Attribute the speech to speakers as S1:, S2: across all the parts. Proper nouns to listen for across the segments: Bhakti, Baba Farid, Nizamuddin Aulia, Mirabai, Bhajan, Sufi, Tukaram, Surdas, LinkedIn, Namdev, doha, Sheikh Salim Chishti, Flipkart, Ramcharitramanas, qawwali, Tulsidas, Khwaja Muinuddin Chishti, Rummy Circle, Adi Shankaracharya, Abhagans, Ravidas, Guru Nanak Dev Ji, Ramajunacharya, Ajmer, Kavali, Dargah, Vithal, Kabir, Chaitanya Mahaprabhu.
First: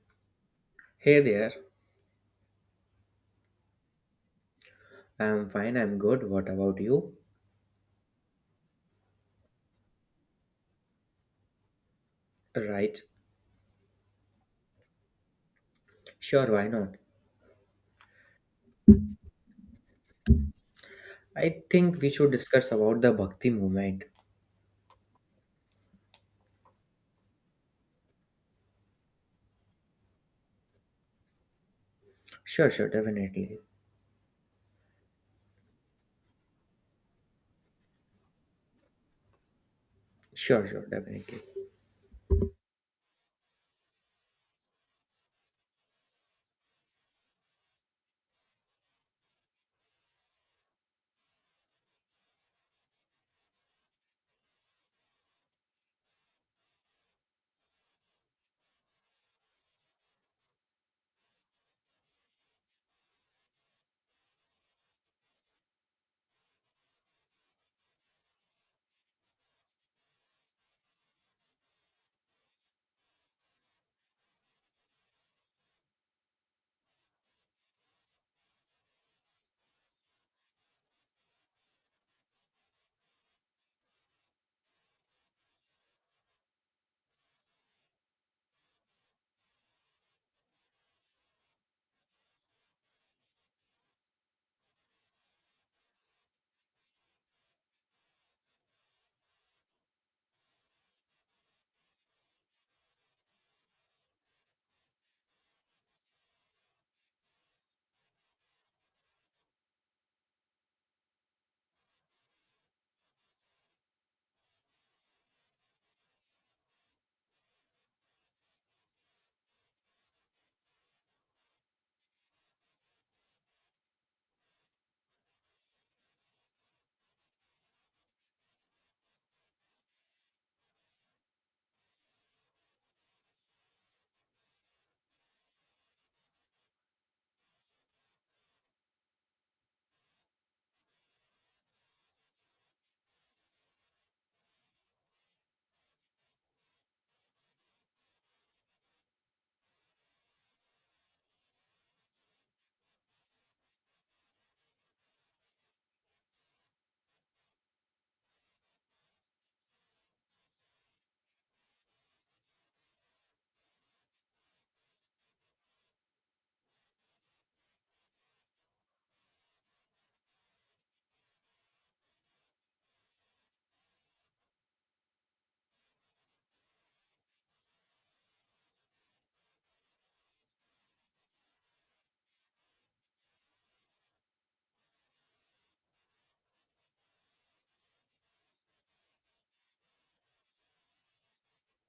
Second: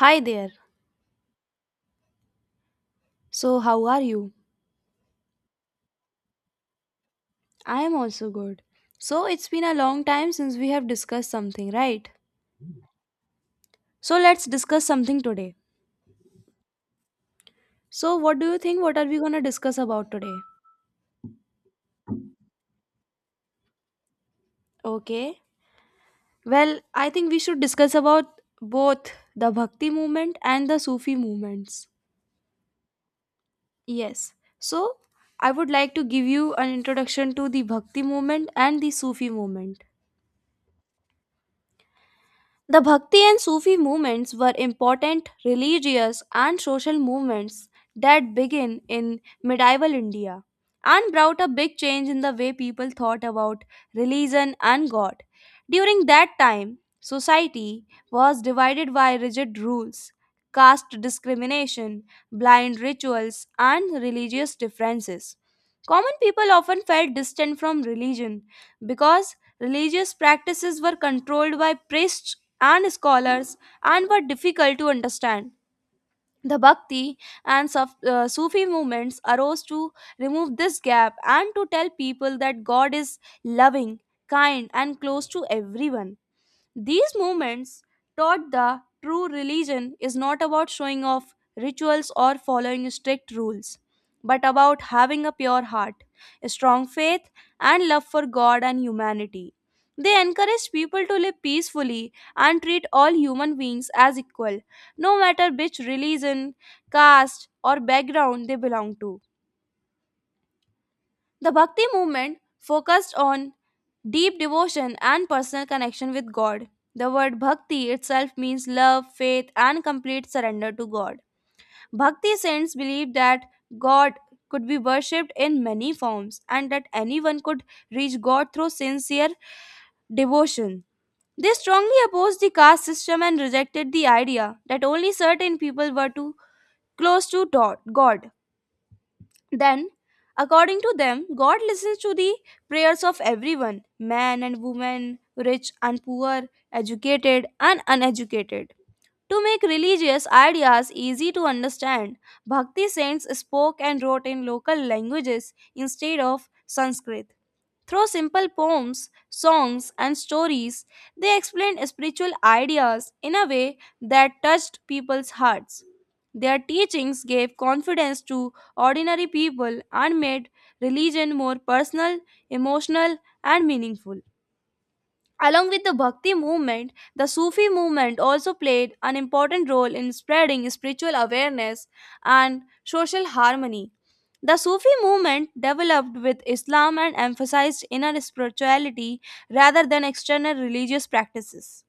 S1: Hi there.
S2: Hey there.
S1: So, how are you?
S2: I'm fine, I'm good. What about you?
S1: I am also good. So, it's been a long time since we have discussed something, right?
S2: Right,
S1: So, let's discuss something today.
S2: sure, why not?
S1: So, what do you think? What are we gonna discuss about today?
S2: I think we should discuss about the bhakti movement.
S1: Okay. Well, I think we should discuss about both the Bhakti movement and the Sufi movements.
S2: Sure, sure, definitely.
S1: Yes. So, I would like to give you an introduction to the Bhakti movement and the Sufi movement.
S2: Sure, sure, definitely.
S1: The Bhakti and Sufi movements were important religious and social movements that began in medieval India and brought a big change in the way people thought about religion and God. During that time, society was divided by rigid rules, caste discrimination, blind rituals, and religious differences. Common people often felt distant from religion because religious practices were controlled by priests and scholars and were difficult to understand. The Bhakti and Sufi movements arose to remove this gap and to tell people that God is loving, kind, and close to everyone. These movements taught the true religion is not about showing off rituals or following strict rules, but about having a pure heart, a strong faith, and love for God and humanity. They encourage people to live peacefully and treat all human beings as equal, no matter which religion, caste, or background they belong to. The Bhakti movement focused on deep devotion and personal connection with God. The word bhakti itself means love, faith, and complete surrender to God. Bhakti saints believed that God could be worshipped in many forms and that anyone could reach God through sincere devotion. They strongly opposed the caste system and rejected the idea that only certain people were too close to God. Then, according to them, God listens to the prayers of everyone man and woman, rich and poor, educated and uneducated. To make religious ideas easy to understand, Bhakti saints spoke and wrote in local languages instead of Sanskrit. Through simple poems, songs, and stories, they explained spiritual ideas in a way that touched people's hearts. Their teachings gave confidence to ordinary people and made religion more personal, emotional, and meaningful. Along with the Bhakti movement, the Sufi movement also played an important role in spreading spiritual awareness and social harmony. The Sufi movement developed with Islam and emphasized inner spirituality rather than external religious practices.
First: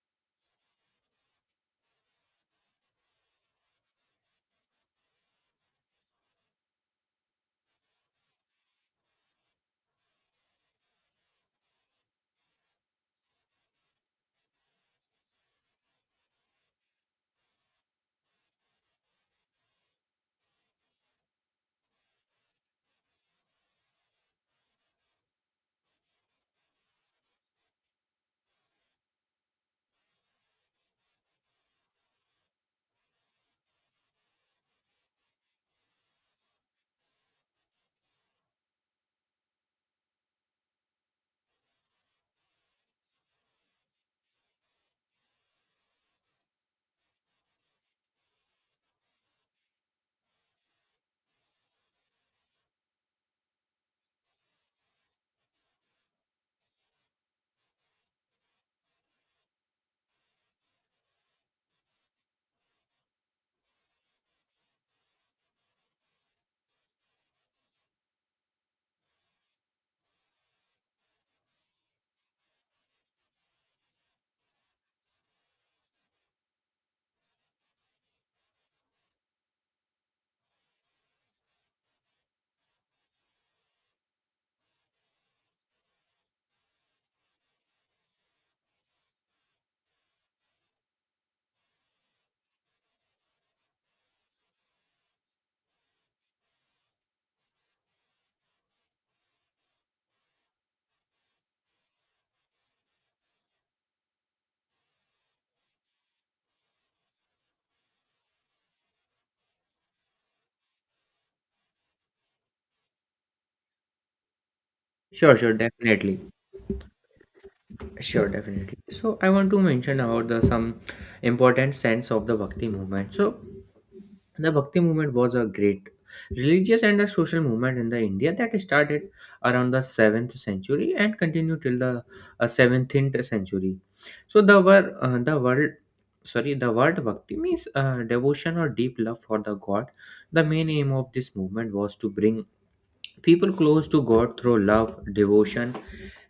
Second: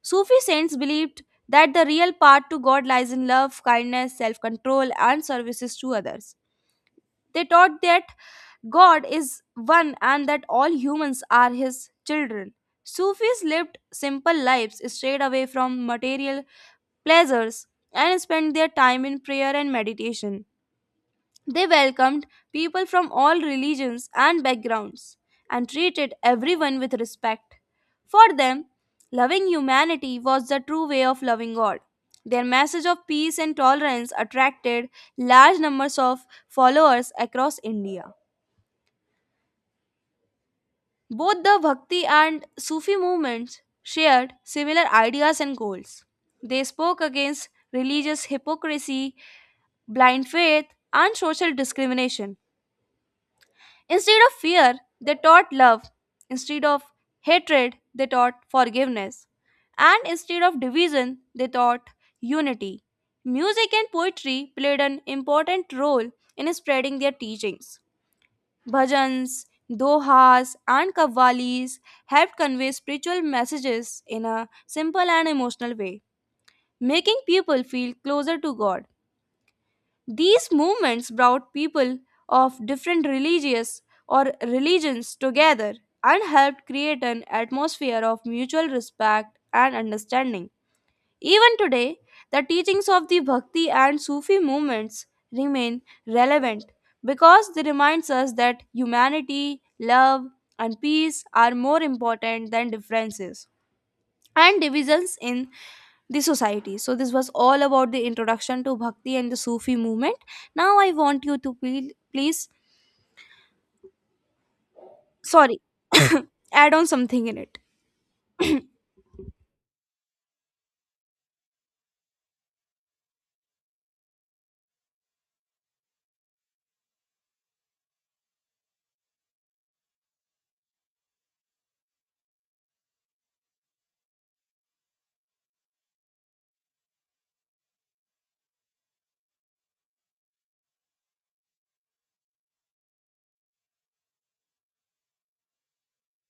S1: Sufi saints believed that the real path to God lies in love, kindness, self control, and services to others. They taught that God is one and that all humans are his children. Sufis lived simple lives, strayed away from material pleasures, and spent their time in prayer and meditation. They welcomed people from all religions and backgrounds and treated everyone with respect. For them, loving humanity was the true way of loving God. Their message of peace and tolerance attracted large numbers of followers across India. Both the Bhakti and Sufi movements shared similar ideas and goals. They spoke against religious hypocrisy, blind faith, and social discrimination. Instead of fear, they taught love. Instead of hatred, they taught forgiveness. And instead of division, they taught unity. Music and poetry played an important role in spreading their teachings. Bhajans, dohas, and kavalis helped convey spiritual messages in a simple and emotional way, making people feel closer to God. These movements brought people of different religious or religions together and helped create an atmosphere of mutual respect and understanding. Even today, the teachings of the Bhakti and Sufi movements remain relevant because they remind us that humanity, love, and peace are more important than differences and divisions in the society. So this was all about the introduction to Bhakti and the Sufi movement. Now I want you to please
S2: Sure, sure,
S1: sorry,
S2: definitely.
S1: add on something in it.
S2: Sure, definitely. So I want to mention about the some important sense of the Bhakti movement. So the Bhakti movement was a great religious and a social movement in the India that started around the 7th century and continued till the 17th century. So the word the world sorry the word Bhakti means devotion or deep love for the God. The main aim of this movement was to bring people close to God through love, devotion,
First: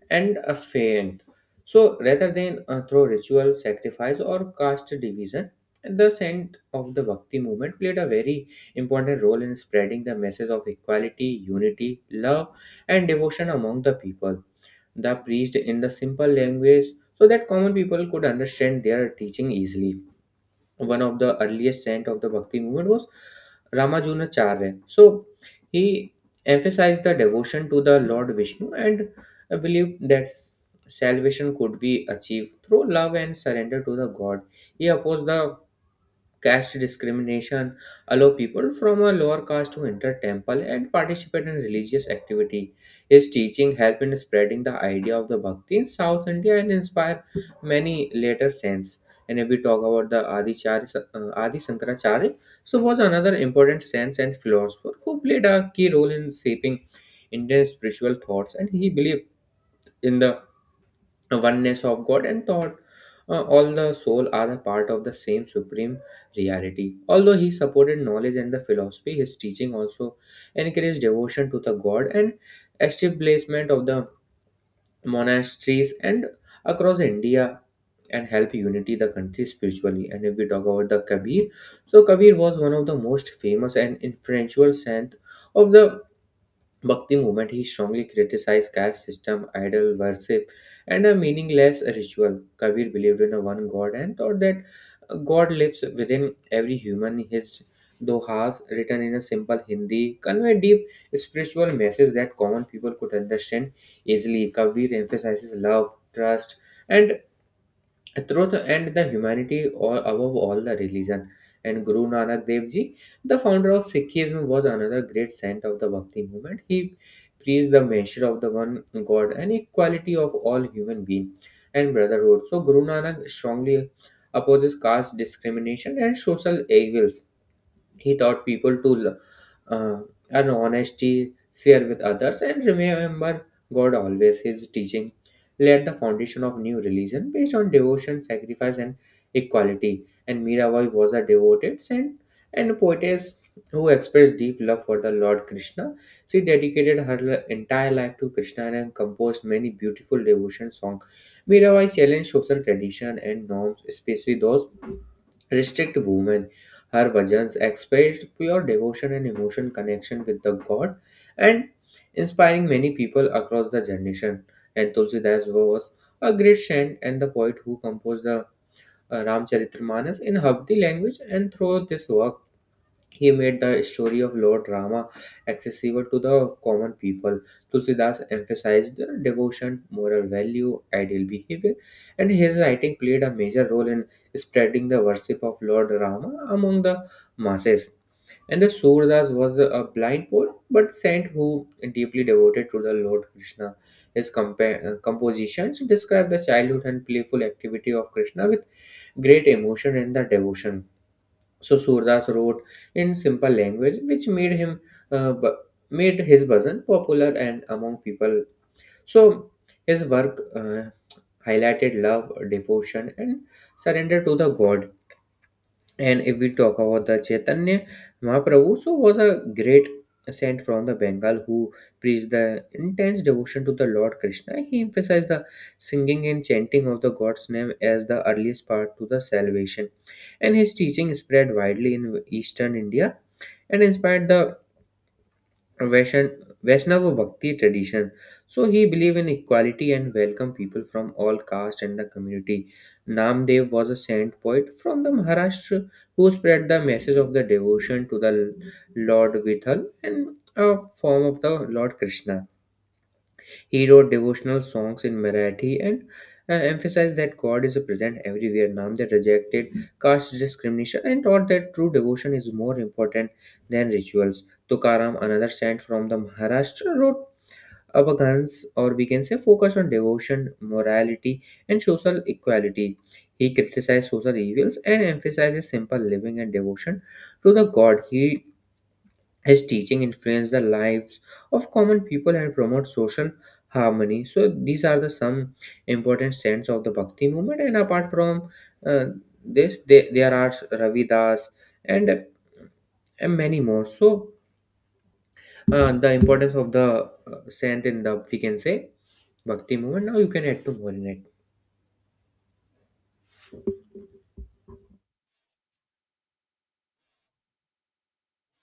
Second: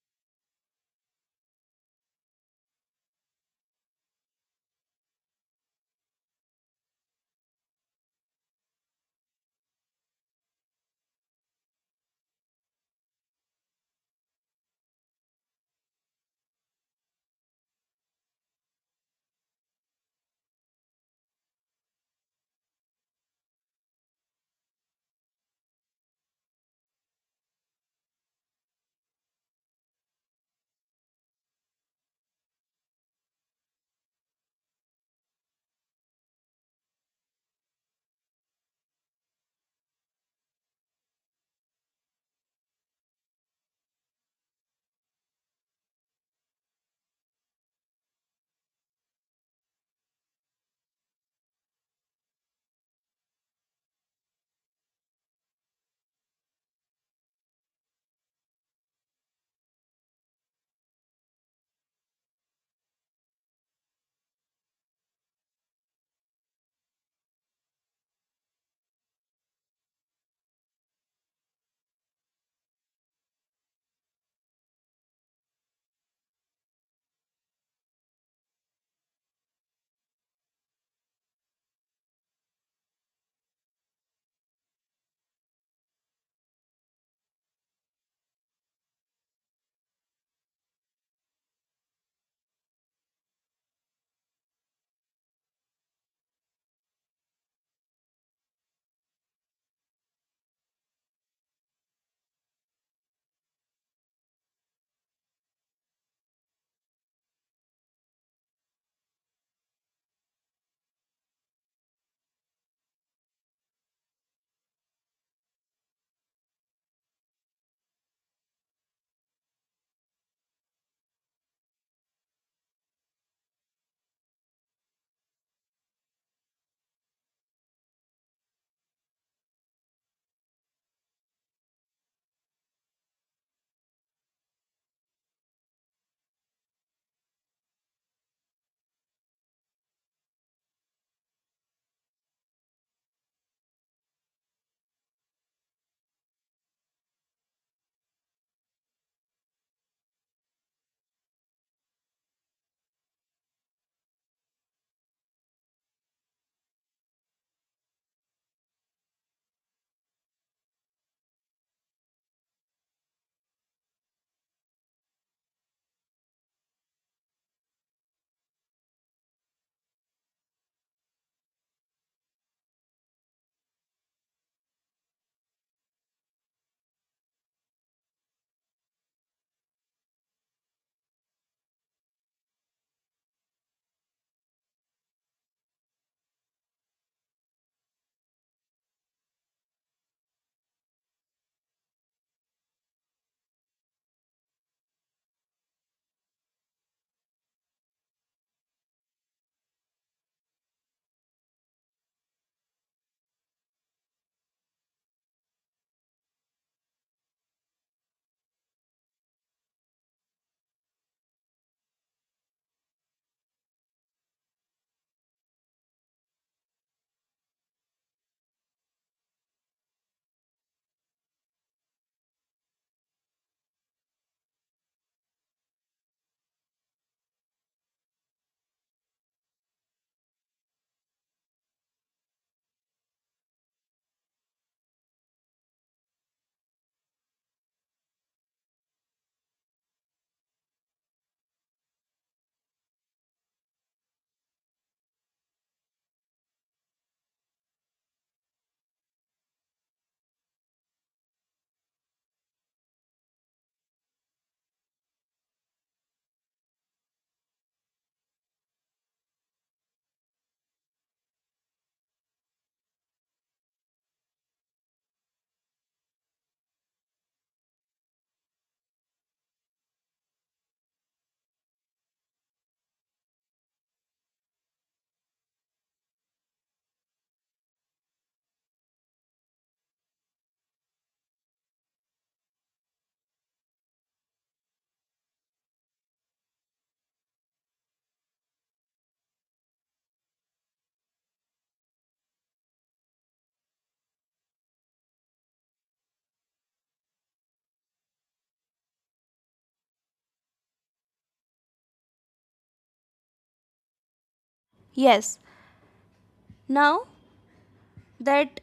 S2: and a faint. So rather than through ritual sacrifice or caste division, the scent of the Bhakti movement played a very important role in spreading the message of equality, unity, love, and devotion among the people. The priest in the simple language so that common people could understand their teaching easily. One of the earliest saint of the Bhakti movement was Ramajunacharya. So he emphasized the devotion to the Lord Vishnu and believed that salvation could be achieved through love and surrender to the God. He opposed the caste discrimination, allow people from a lower caste to enter temple and participate in religious activity. His teaching helped in spreading the idea of the bhakti in south India and inspire many later saints. And if we talk about the Adi Shankaracharya, so was another important saint and philosopher who played a key role in shaping Indian spiritual thoughts, and he believed in the oneness of God and thought all the soul are a part of the same supreme reality. Although he supported knowledge and the philosophy, his teaching also encouraged devotion to the God and establishment of the monasteries and across India, and help unity the country spiritually. And if we talk about the Kabir, so Kabir was one of the most famous and influential saint of the Bhakti movement. He strongly criticized caste system, idol worship, and a meaningless ritual. Kabir believed in a one God and thought that God lives within every human. His dohas, written in a simple Hindi, convey deep spiritual message that common people could understand easily. Kabir emphasizes love, trust, and through the end, the humanity or above all the religion. And Guru Nanak Dev Ji, the founder of Sikhism, was another great saint of the Bhakti movement. He preached the measure of the one God and equality of all human beings and brotherhood. So Guru Nanak strongly opposes caste discrimination and social evils. He taught people to uh, earn honesty, share with others, and remember God always. His teaching laid the foundation of new religion based on devotion, sacrifice, and equality. And Mirabai was a devoted saint and poetess who expressed deep love for the Lord Krishna. She dedicated entire life to Krishna and composed many beautiful devotion songs. Mirabai challenged social tradition and norms, especially those restrict women. Her bhajans expressed pure devotion and emotion connection with the god, and inspiring many people across the generation. And Tulsidas was a great saint and the poet who composed the Ramcharitramanas in Habdi language, and through this work he made the story of Lord Rama accessible to the common people. Tulsidas emphasized the devotion, moral value, ideal behavior, and his writing played a major role in spreading the worship of Lord Rama among the masses. And the Surdas was a blind poet but saint who deeply devoted to the Lord Krishna. His compositions describe the childhood and playful activity of Krishna with great emotion and the devotion. So Surdas wrote in simple language, which uh, bu- made his bhajan popular and among people. So his work highlighted love, devotion, and surrender to the God. And if we talk about the Chaitanya Mahaprabhu, so was a great saint from the Bengal who preached the intense devotion to the Lord Krishna. He emphasized the singing and chanting of the God's name as the earliest part to the salvation. And his teaching spread widely in eastern India and inspired the Vaishan- Vaishnava Bhakti tradition. So he believed in equality and welcomed people from all caste and the community. Namdev was a saint poet from the Maharashtra who spread the message of the devotion to the Lord Vithal and a form of the Lord Krishna. He wrote devotional songs in Marathi and emphasized that God is present everywhere. Namdev rejected caste discrimination and taught that true devotion is more important than rituals. Tukaram, another saint from the Maharashtra, wrote Abhagans, or we can say focus on devotion, morality, and social equality. He criticized social evils and emphasizes simple living and devotion to the God. He His teaching influenced the lives of common people and promote social harmony. So these are the some important strands of the bhakti movement. And apart from uh, this, there are Ravidas and, and many more. So the importance of the saint in the, we can say, bhakti movement. Now you can add to more in it.
S1: Yes. Now that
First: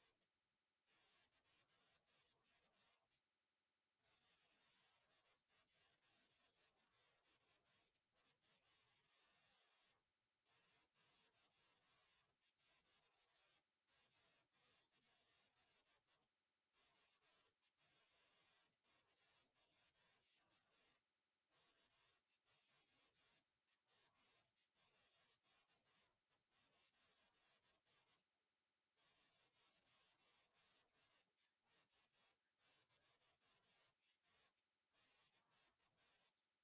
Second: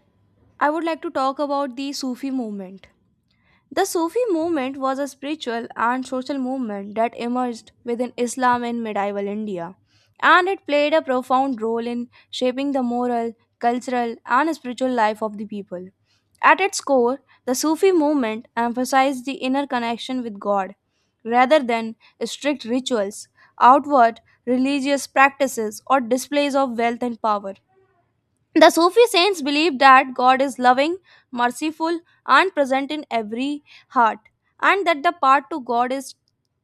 S1: I would like to talk about the Sufi movement. The Sufi movement was a spiritual and social movement that emerged within Islam in medieval India, and it played a profound role in shaping the moral, cultural, and spiritual life of the people. At its core, the Sufi movement emphasized the inner connection with God rather than strict rituals, outward religious practices, or displays of wealth and power. The Sufi saints believe that God is loving, merciful, and present in every heart, and that the path to God is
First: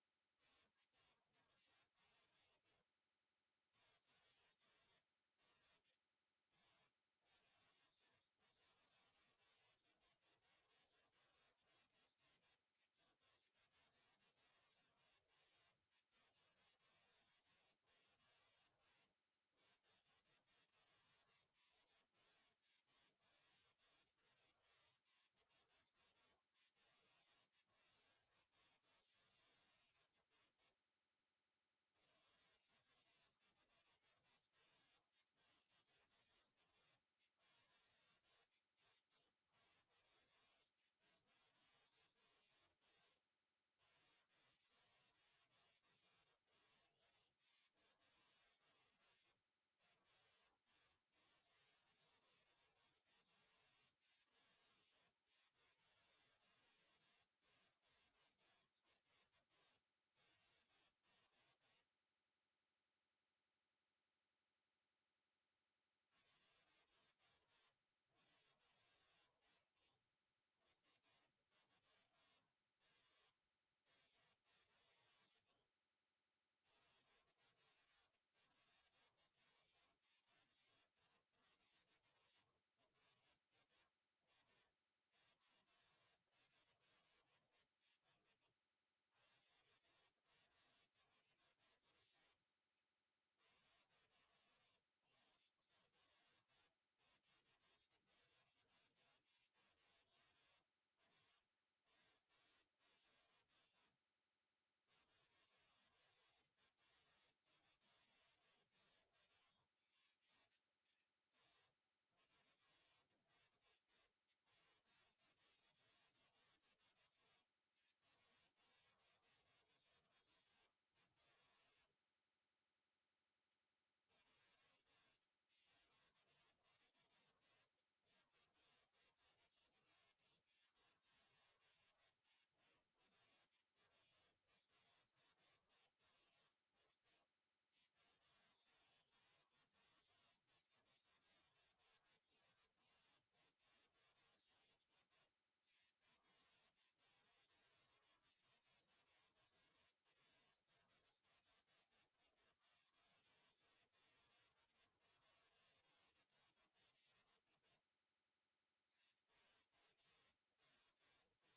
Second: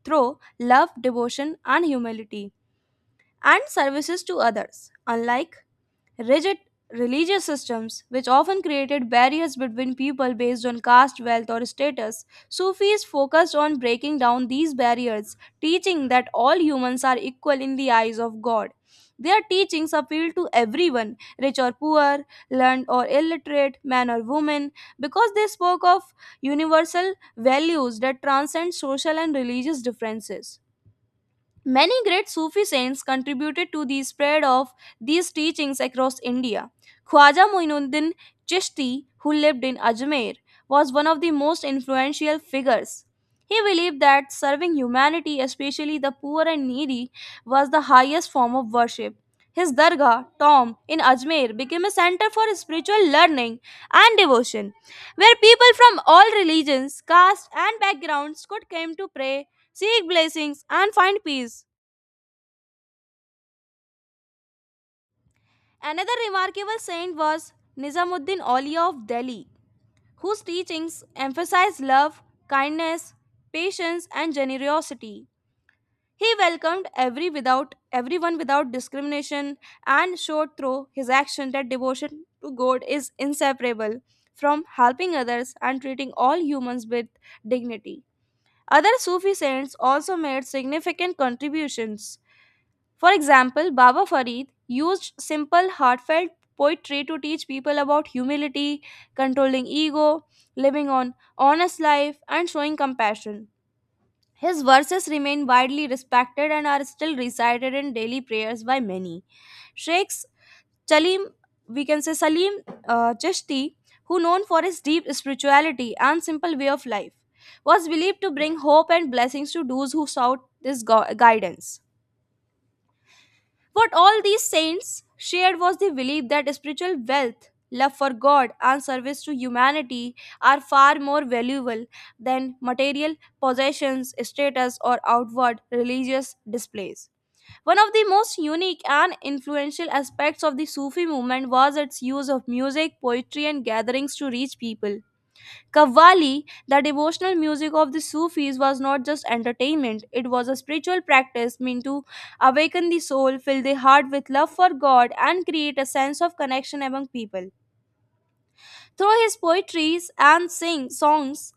S1: through love, devotion, and humility, and services to others. Unlike rigid religious systems, which often created barriers between people based on caste, wealth, or status. Sufis focused on breaking down these barriers, teaching that all humans are equal in the eyes of God. Their teachings appeal to everyone, rich or poor, learned or illiterate, man or woman, because they spoke of universal values that transcend social and religious differences. Many great Sufi saints contributed to the spread of these teachings across India. Khwaja Muinuddin Chishti, who lived in Ajmer, was one of the most influential figures. He believed that serving humanity, especially the poor and needy, was the highest form of worship his Dargah, Tom, in Ajmer became a center for spiritual learning and devotion, where people from all religions, castes, and backgrounds could come to pray, seek blessings, and find peace. Another remarkable saint was Nizamuddin Aulia of Delhi, whose teachings emphasized love, kindness, patience, and generosity. He welcomed everyone without discrimination and showed through his action that devotion to God is inseparable from helping others and treating all humans with dignity. Other Sufi saints also made significant contributions. For example, Baba Farid used simple, heartfelt poetry to teach people about humility, controlling ego, living an honest life, and showing compassion. His verses remain widely respected and are still recited in daily prayers by many. Sheikhs Salim, we can say Salim Chishti, who known for his deep spirituality and simple way of life, was believed to bring hope and blessings to those who sought this guidance. What all these saints shared was the belief that spiritual wealth, love for God, and service to humanity are far more valuable than material possessions, status, or outward religious displays. One of the most unique and influential aspects of the Sufi movement was its use of music, poetry, and gatherings to reach people. Kavali, the devotional music of the Sufis, was not just entertainment, it was a spiritual practice meant to awaken the soul, fill the heart with love for God, and create a sense of connection among people. Through his poetries and sing songs,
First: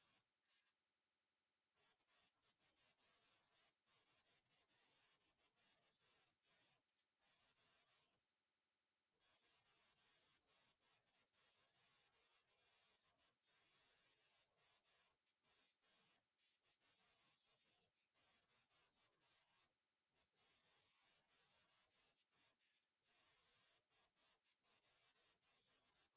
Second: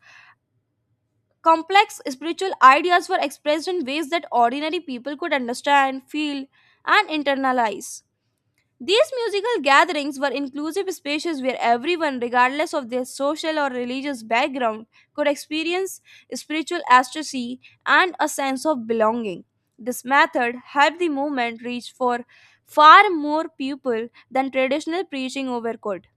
S1: complex spiritual ideas were expressed in ways that ordinary people could understand, feel, and internalize. These musical gatherings were inclusive spaces where everyone, regardless of their social or religious background, could experience spiritual ecstasy and a sense of belonging. This method helped the movement reach for far more people than traditional preaching ever could.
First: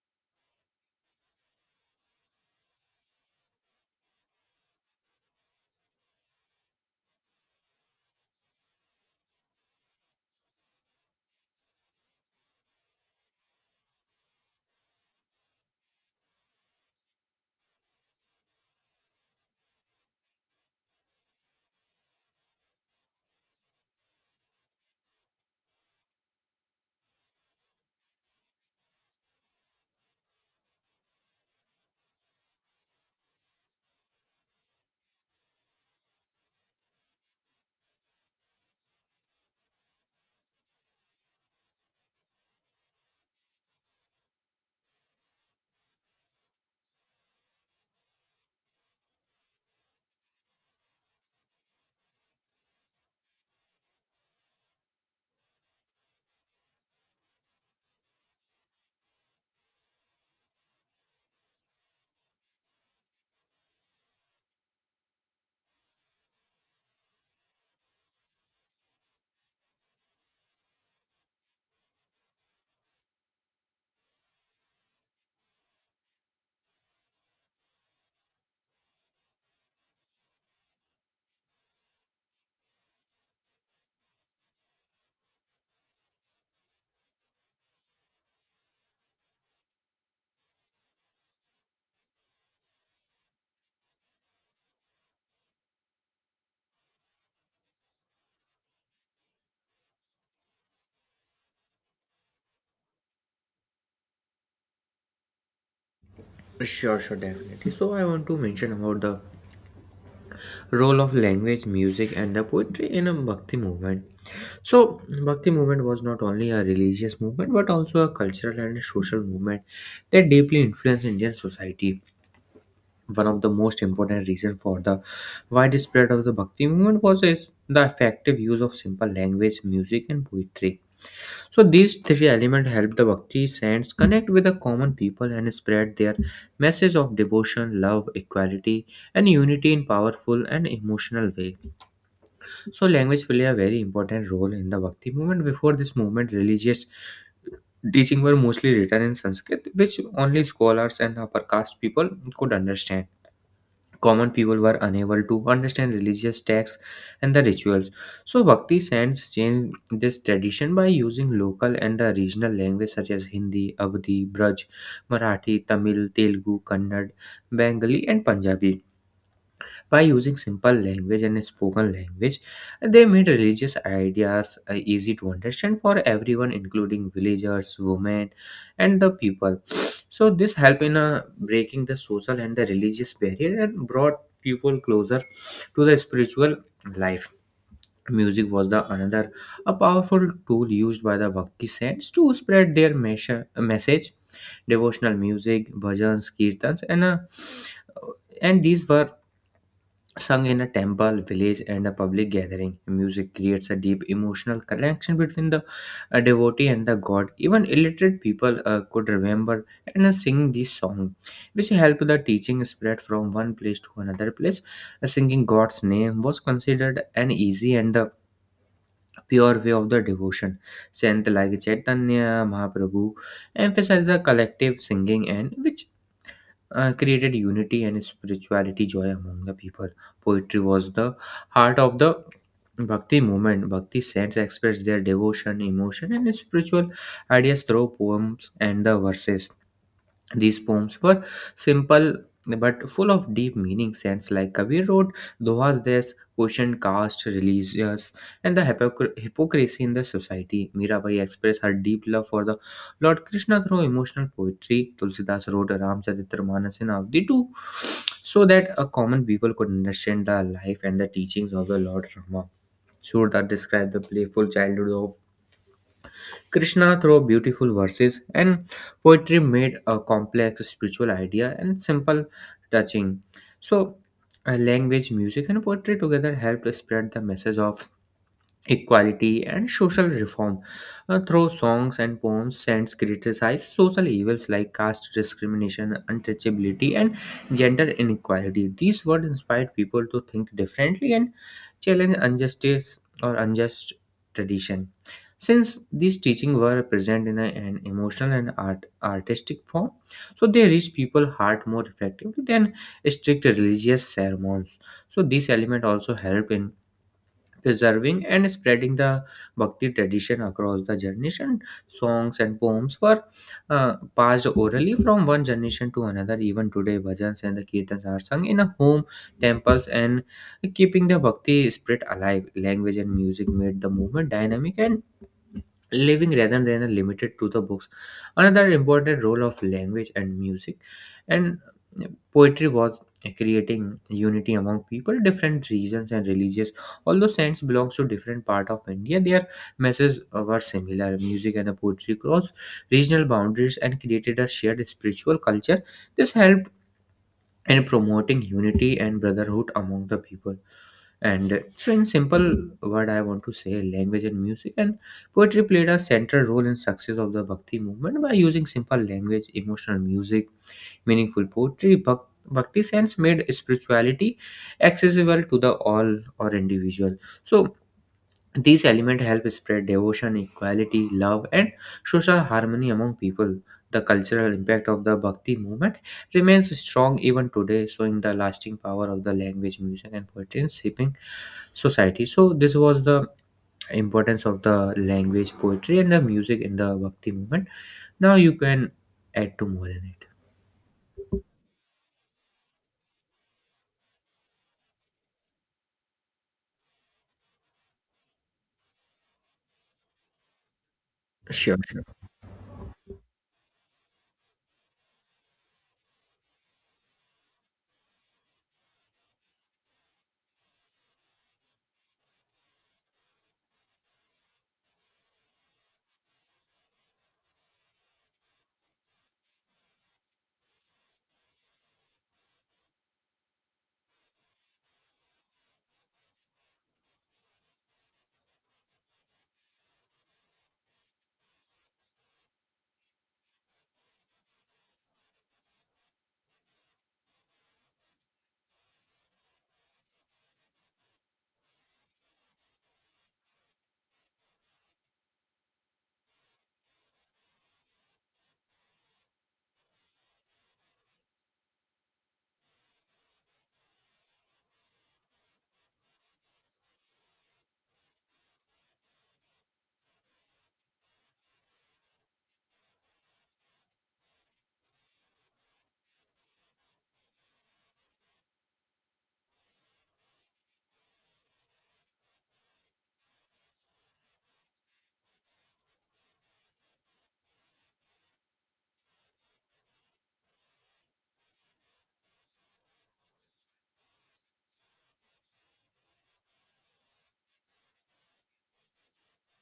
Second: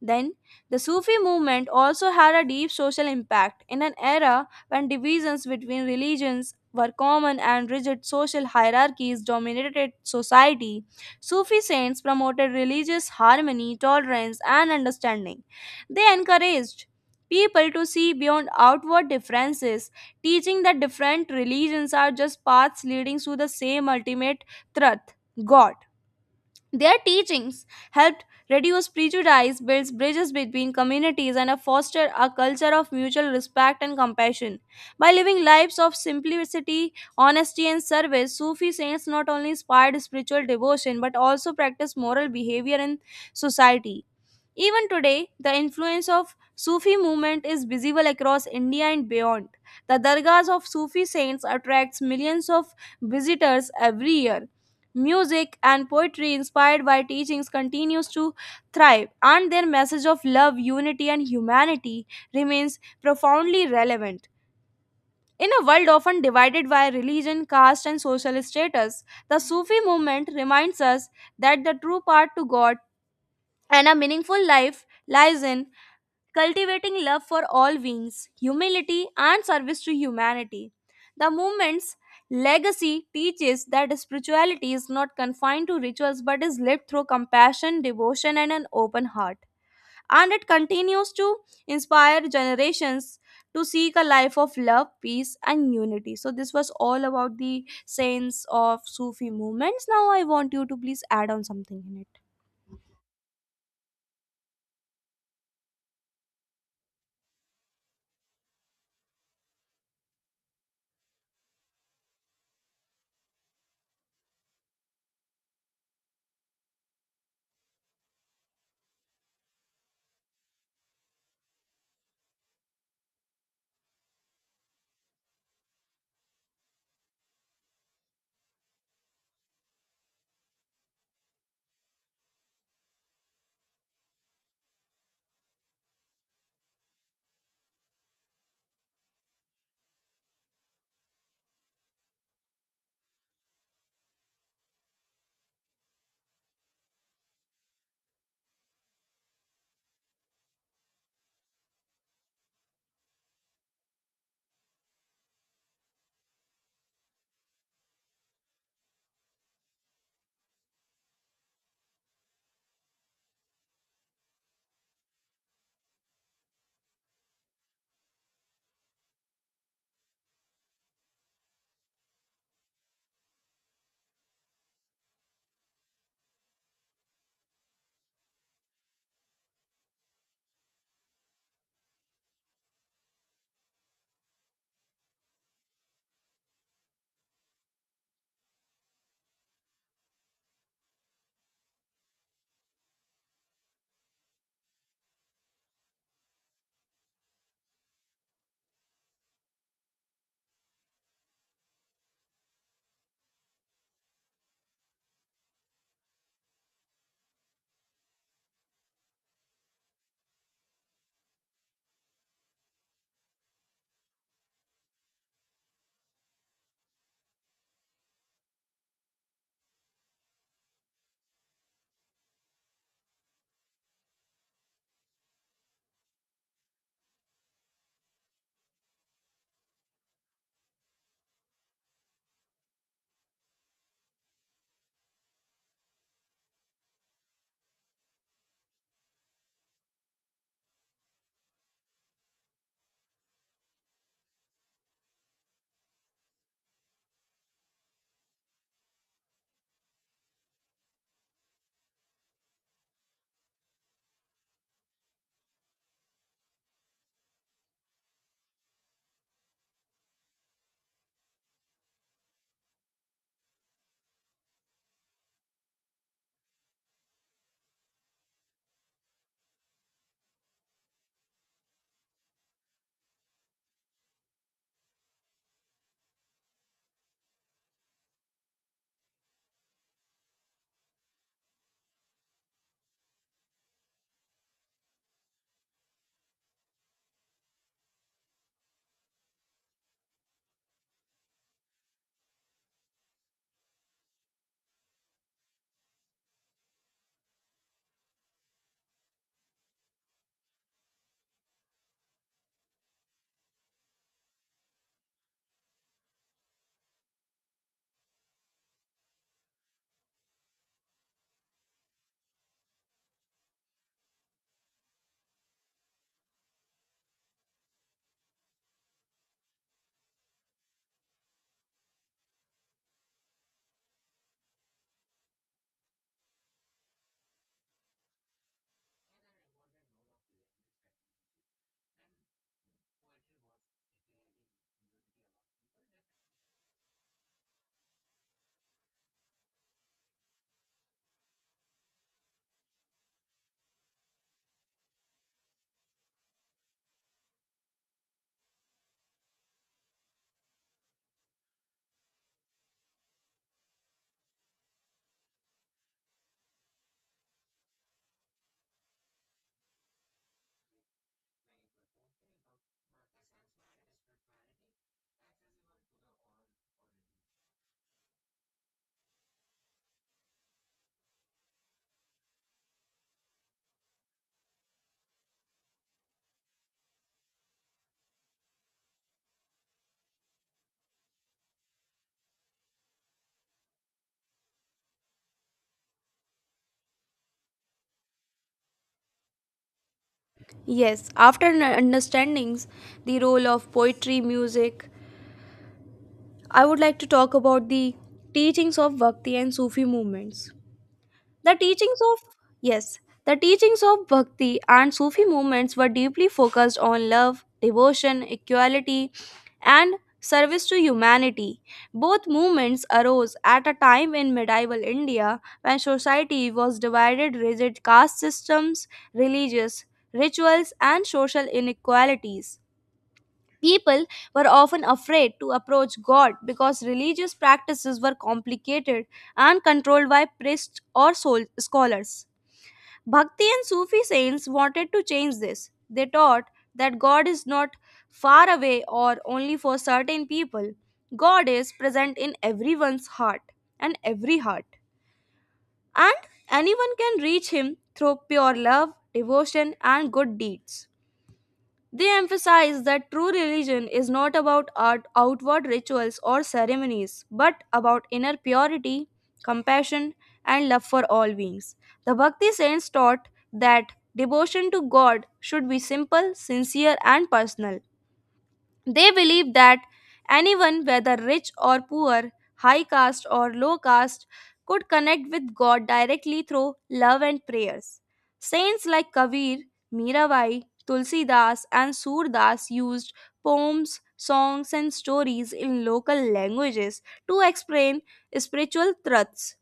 S1: Then, the Sufi movement also had a deep social impact in an era when divisions between religions were common and rigid social hierarchies dominated society. Sufi saints promoted religious harmony, tolerance, and understanding. They encouraged people to see beyond outward differences, teaching that different religions are just paths leading to the same ultimate truth God. Their teachings helped reduce prejudice, builds bridges between communities, and foster a culture of mutual respect and compassion. By living lives of simplicity, honesty, and service, Sufi saints not only inspired spiritual devotion but also practiced moral behavior in society. Even today, the influence of Sufi movement is visible across India and beyond. The dargahs of Sufi saints attracts millions of visitors every year. Music and poetry inspired by teachings continues to thrive and their message of love, unity and humanity remains profoundly relevant. In a world often divided by religion, caste and social status, the Sufi movement reminds us that the true path to God and a meaningful life lies in cultivating love for all beings, humility, and service to humanity. The movement's legacy teaches that spirituality is not confined to rituals but is lived through compassion, devotion, and an open heart. And it continues to inspire generations to seek a life of love, peace, and unity. So, this was all about the saints of Sufi movements. Now, I want you to please add on something in it.
S2: Sure, sure, definitely. So I want to mention about the role of language, music, and the poetry in a bhakti movement. So, Bhakti movement was not only a religious movement but also a cultural and social movement that deeply influenced Indian society. One of the most important reasons for the widespread of the Bhakti movement was its, the effective use of simple language, music, and poetry. So, these three elements helped the Bhakti saints connect with the common people and spread their message of devotion, love, equality, and unity in powerful and emotional ways. So language play a very important role in the Bhakti movement. Before this movement, religious teaching were mostly written in Sanskrit, which only scholars and upper caste people could understand. Common people were unable to understand religious texts and the rituals. So Bhakti saints changed this tradition by using local and the regional language such as Hindi, Abdi, Braj, Marathi, Tamil, Telugu, Kannad, Bengali, and Punjabi. By using simple language and spoken language, they made religious ideas easy to understand for everyone, including villagers, women, and the people. So this helped in breaking the social and the religious barrier and brought people closer to the spiritual life. Music was the another a powerful tool used by the bhakti saints to spread their message. Devotional music, bhajans, kirtans, and these were sung in a temple, village, and a public gathering. Music creates a deep emotional connection between the devotee and the god. Even illiterate people could remember and sing this song, which helped the teaching spread from one place to another place. Singing God's name was considered an easy and the pure way of the devotion. Saint like Chaitanya Mahaprabhu emphasized the collective singing, and which created unity and spirituality joy among the people. Poetry was the heart of the bhakti movement. Bhakti saints expressed their devotion, emotion, and spiritual ideas through poems and the verses. These poems were simple but full of deep meaning. Sense like Kabir wrote, Doha's there's questioned caste, religious, and the hypocrisy in the society. Mirabai expressed her deep love for the Lord Krishna through emotional poetry. Tulsidas wrote Ramcharitramanas in Avdi too, so that a common people could understand the life and the teachings of the Lord Rama. Surdar described the playful childhood of Krishna. Through beautiful verses and poetry, made a complex spiritual idea and simple touching. So, language, music, and poetry together helped spread the message of equality, and social reform through songs and poems. Saints criticized social evils like caste discrimination, untouchability, and gender inequality. These words inspired people to think differently and challenge injustice or unjust tradition. Since these teachings were present in an emotional and artistic form, so they reach people heart more effectively than strict religious sermons. So this element also help in preserving and spreading the bhakti tradition across the generation. Songs and poems were passed orally from one generation to another. Even today bhajans and the kirtans are sung in a home, temples, and keeping the bhakti spirit alive. Language and music made the movement dynamic and living rather than limited to the books. Another important role of language and music and poetry was creating unity among people, different regions and religious. Although saints belongs to different part of India, their messages were similar. Music and the poetry crossed regional boundaries and created a shared spiritual culture. This helped in promoting unity and brotherhood among the people. And so, in simple word, I want to say language and music and poetry played a central role in success of the Bhakti movement. By using simple language, emotional music, meaningful poetry, Bhakti sense made spirituality accessible to the all or individual. So these elements help spread devotion, equality, love, and social harmony among people. The cultural impact of the Bhakti movement remains strong even today, showing the lasting power of the language, music, and poetry in shaping society. So this was the importance of the language, poetry, and the music in the Bhakti movement. Now you can add to more in it.
S1: Yes, after understandings, the role of poetry, music, I would like to talk about the teachings of Bhakti and Sufi movements. The
S2: Sure,
S1: teachings
S2: sure,
S1: of, yes, the teachings of Bhakti and Sufi movements were deeply focused on love, devotion, equality, and service to humanity. Both movements arose at a time in medieval India when society was divided rigid caste systems, religious rituals, and social inequalities. People were often afraid to approach God because religious practices were complicated and controlled by priests or scholars. Bhakti and Sufi saints wanted to change this. They taught that God is not far away or only for certain people. God is present in everyone's heart and every heart. And anyone can reach Him through pure love, devotion, and good deeds. They emphasize that true religion is not about outward rituals or ceremonies, but about inner purity, compassion, and love for all beings. The Bhakti saints taught that devotion to God should be simple, sincere, and personal, they believe that anyone, whether rich or poor, high caste or low caste, could connect with God directly through love and prayers. Saints like Kabir, Mirabai, Tulsidas, and Surdas used poems, songs, and stories in local languages to explain spiritual truths.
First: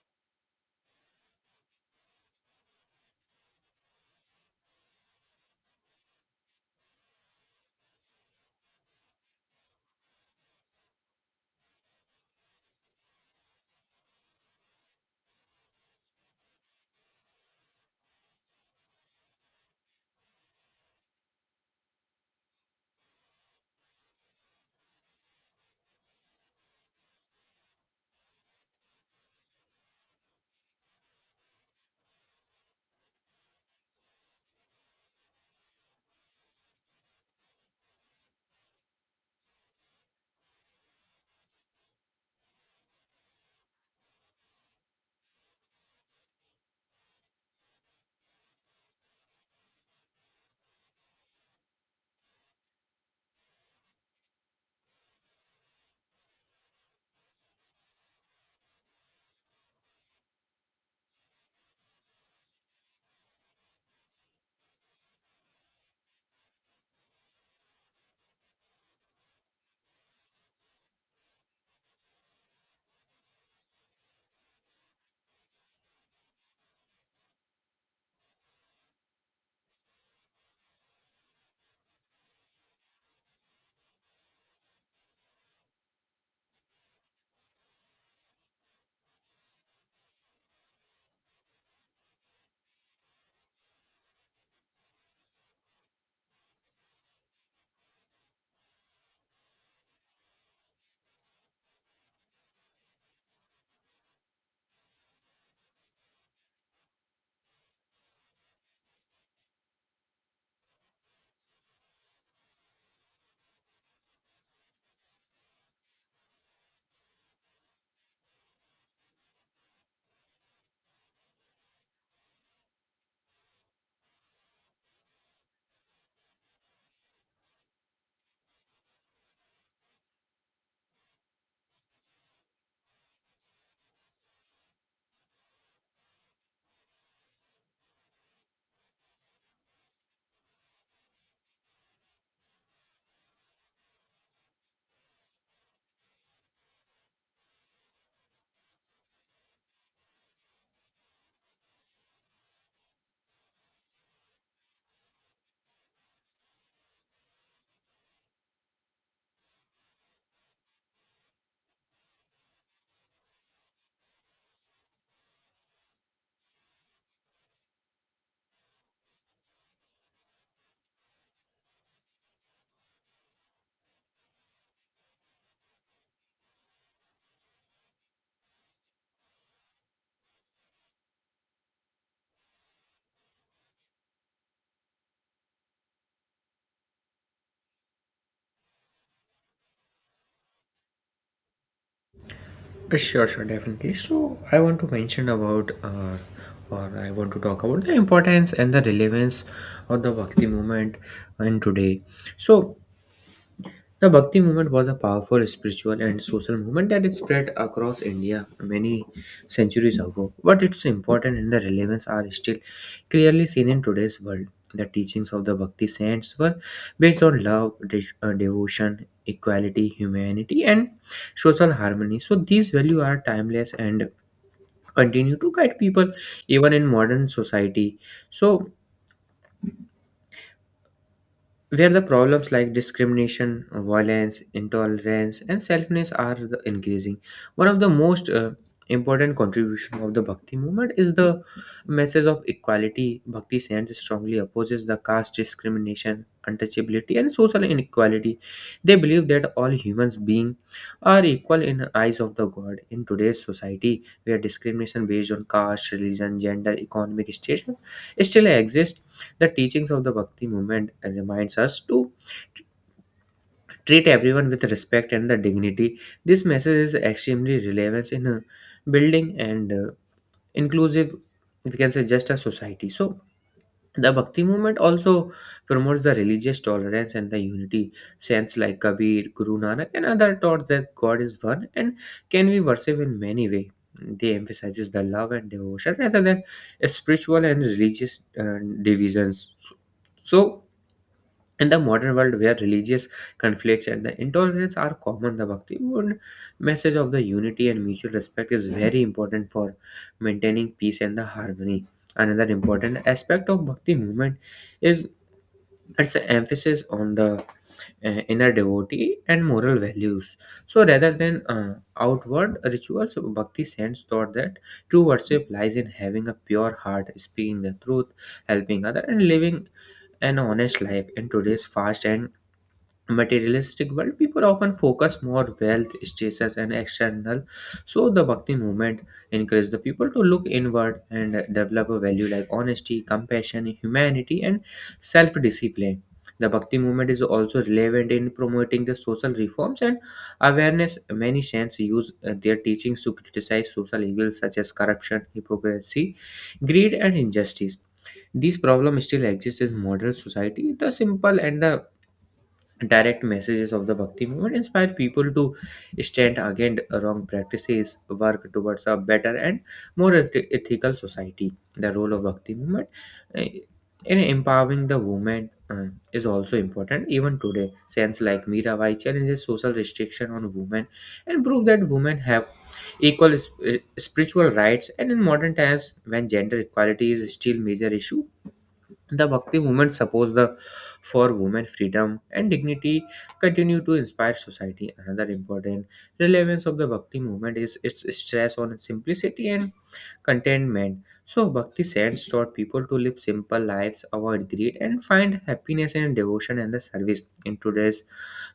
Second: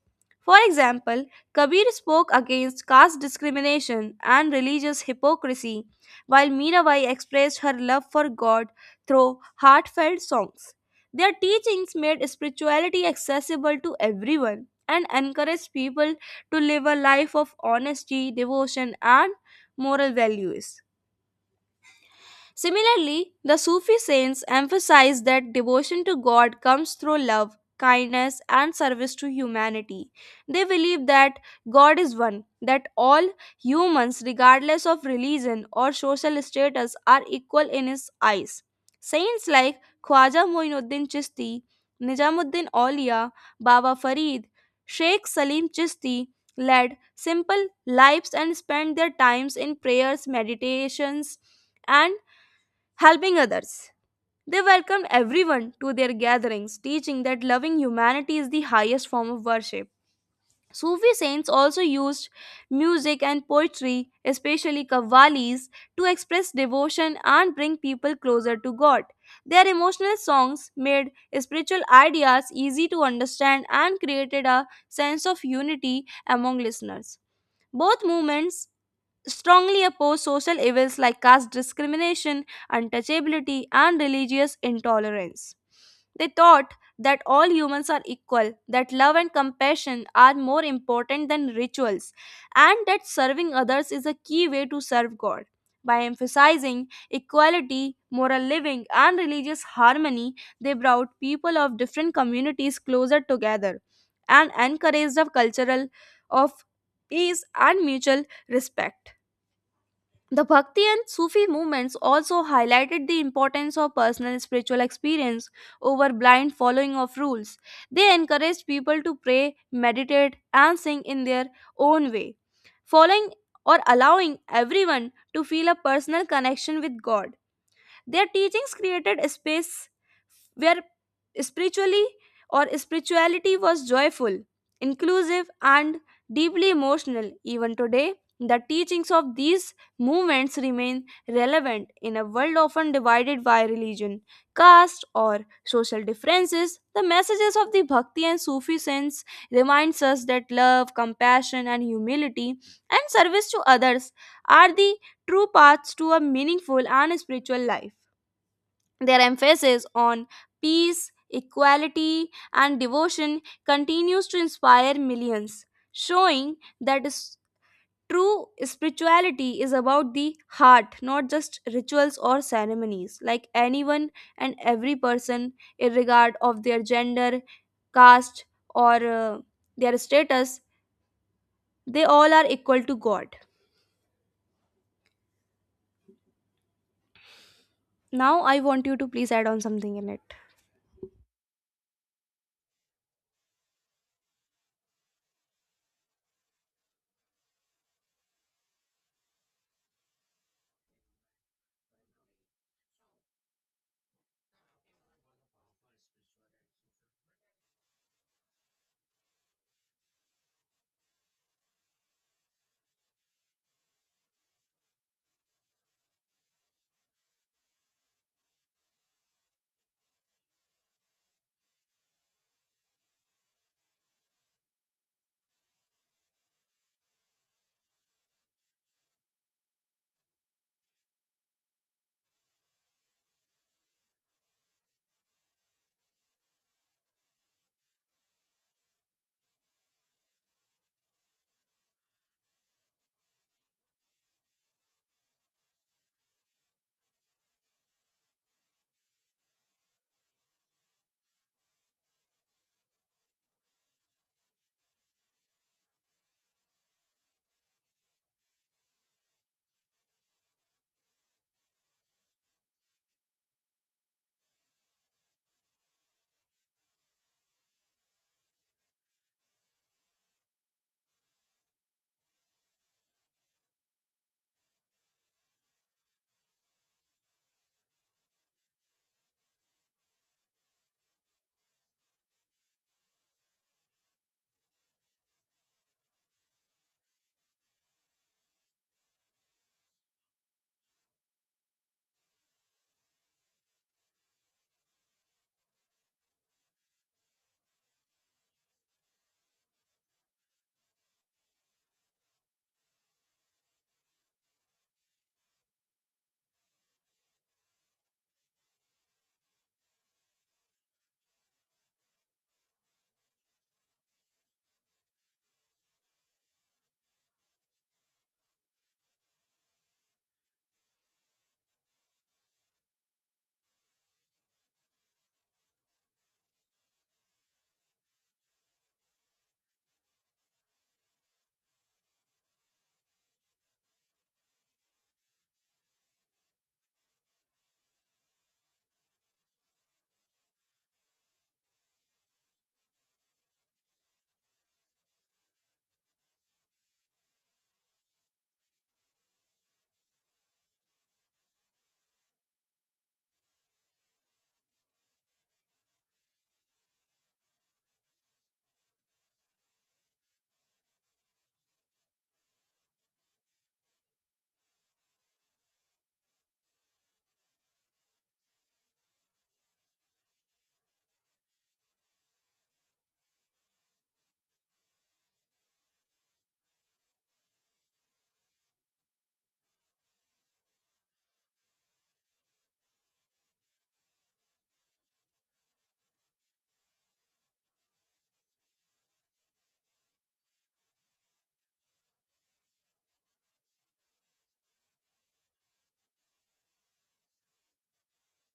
S1: For example, Kabir spoke against caste discrimination and religious hypocrisy, while Mirabai expressed her love for God through heartfelt songs. Their teachings made spirituality accessible to everyone and encouraged people to live a life of honesty, devotion, and moral values. Similarly, the Sufi saints emphasize that devotion to God comes through love, kindness, and service to humanity. They believe that God is one, that all humans, regardless of religion or social status, are equal in His eyes. Saints like Khwaja Moinuddin Chisti, Nizamuddin Aulia, Baba Farid, Sheikh Salim Chisti led simple lives and spent their times in prayers, meditations, and helping others. They welcomed everyone to their gatherings, teaching that loving humanity is the highest form of worship. Sufi saints also used music and poetry, especially qawwalis, to express devotion and bring people closer to God. Their emotional songs made spiritual ideas easy to understand and created a sense of unity among listeners. Both movements strongly oppose social evils like caste discrimination, untouchability, and religious intolerance. They thought that all humans are equal, that love and compassion are more important than rituals, and that serving others is a key way to serve God. By emphasizing equality, moral living, and religious harmony, they brought people of different communities closer together and encouraged a cultural of peace and mutual respect. The Bhakti and Sufi movements also highlighted the importance of personal spiritual experience over blind following of rules. They encouraged people to pray, meditate, and sing in their own way, following or allowing everyone to feel a personal connection with God. Their teachings created a space where spiritually or spirituality was joyful, inclusive, and deeply emotional. Even today, the teachings of these movements remain relevant in a world often divided by religion, caste, or social differences. The messages of the Bhakti and Sufi sense reminds us that love, compassion, and humility and service to others are the true paths to a meaningful and spiritual life. Their emphasis on peace, equality, and devotion continues to inspire millions, showing that true spirituality is about the heart, not just rituals or ceremonies. Like anyone and every person, regard of their gender, caste, or their status, they all are equal to God. Now, I want you to please add on something in it.
S2: sure, definitely. So I want to mention or I want to talk about the importance and the relevance of the Bhakti movement in today. So the Bhakti movement was a powerful spiritual and social movement that is spread across India many centuries ago, but its importance and the relevance are still clearly seen in today's world. The teachings of the Bhakti saints were based on love, devotion, equality, humanity, and social harmony. So these values are timeless and continue to guide people even in modern society. So where the problems like discrimination, violence, intolerance, and selfness are the increasing. One of the most important contribution of the Bhakti movement is the message of equality. Bhakti sends strongly opposes the caste discrimination, untouchability, and social inequality. They believe that all humans beings are equal in the eyes of the God. In today's society, where discrimination based on caste, religion, gender, economic status still exists, the teachings of the Bhakti movement reminds us to t- treat everyone with respect and the dignity. This message is extremely relevant in building and inclusive, we can say, just a society. So the Bhakti movement also promotes the religious tolerance and the unity. Saints like Kabir, Guru Nanak, and other taught that God is one and can be worshipped in many ways. They emphasizes the love and devotion rather than spiritual and religious divisions. So in the modern world where religious conflicts and the intolerance are common, the Bhakti Bund message of the unity and mutual respect is very important for maintaining peace and the harmony. Another important aspect of Bhakti movement is its emphasis on the uh, inner devotee and moral values. So rather than outward rituals, Bhakti sends thought that true worship lies in having a pure heart, speaking the truth, helping other, and living an honest life in today's fast and materialistic world, people often focus more wealth, status, and external. So the Bhakti movement encouraged the people to look inward and develop a value like honesty, compassion, humanity, and self-discipline. The Bhakti movement is also relevant in promoting the social reforms and awareness. Many saints use their teachings to criticize social evils such as corruption, hypocrisy, greed, and injustice. These problems still exist in modern society. The simple and the direct messages of the Bhakti movement inspire people to stand against wrong practices work towards a better and more ethical society. The role of Bhakti movement uh, in empowering the women is also important even today. Saints like Mirabai challenges social restriction on women and prove that women have equal spiritual rights, and in modern times when gender equality is still major issue, the Bhakti movement supports the for women freedom and dignity continue to inspire society. Another important relevance of the Bhakti movement is its stress on simplicity and contentment. So Bhakti saints taught people to live simple lives, avoid greed, and find happiness and devotion in the service. In today's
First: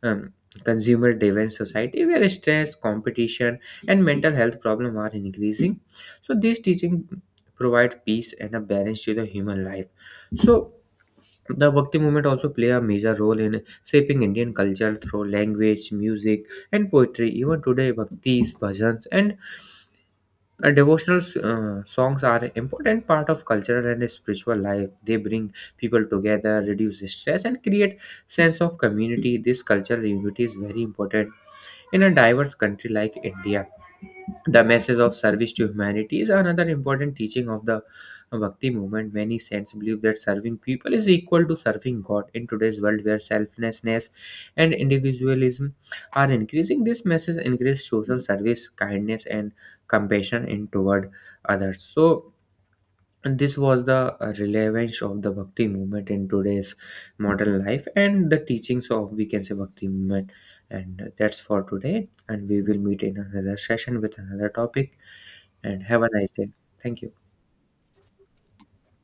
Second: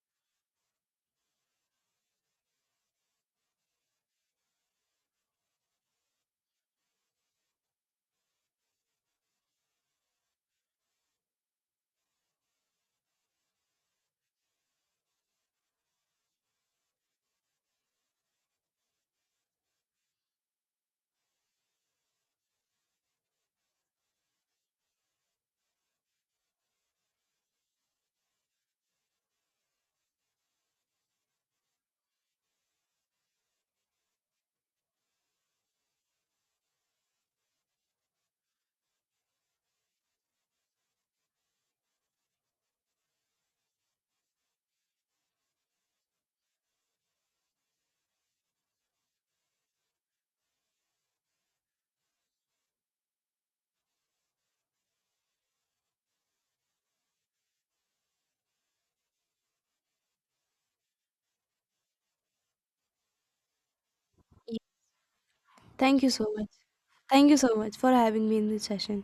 S2: um, consumer-driven society, where stress, competition, and mental health problems are increasing, so these teaching provide peace and a balance to the human life. So the Bhakti movement also play a major role in shaping Indian culture through language, music, and poetry. Even today, bhaktis, bhajans, and devotional songs are an important part of cultural and spiritual life. They bring people together, reduce stress, and create sense of community. This cultural unity is very important in a diverse country like India. The message of service to humanity is another important teaching of the Bhakti movement. Many saints believe that serving people is equal to serving God. In today's world where selflessness and individualism are increasing, this message encourages social service, kindness, and compassion in toward others. So, this was the relevance of the Bhakti movement in today's modern life and the teachings of, we can say, Bhakti movement. And that's for today, and we will meet in another session with another topic and have
S1: Thank
S2: a
S1: you
S2: nice
S1: so
S2: day.
S1: much.
S2: Thank you.
S1: Thank you so much for having me in this session.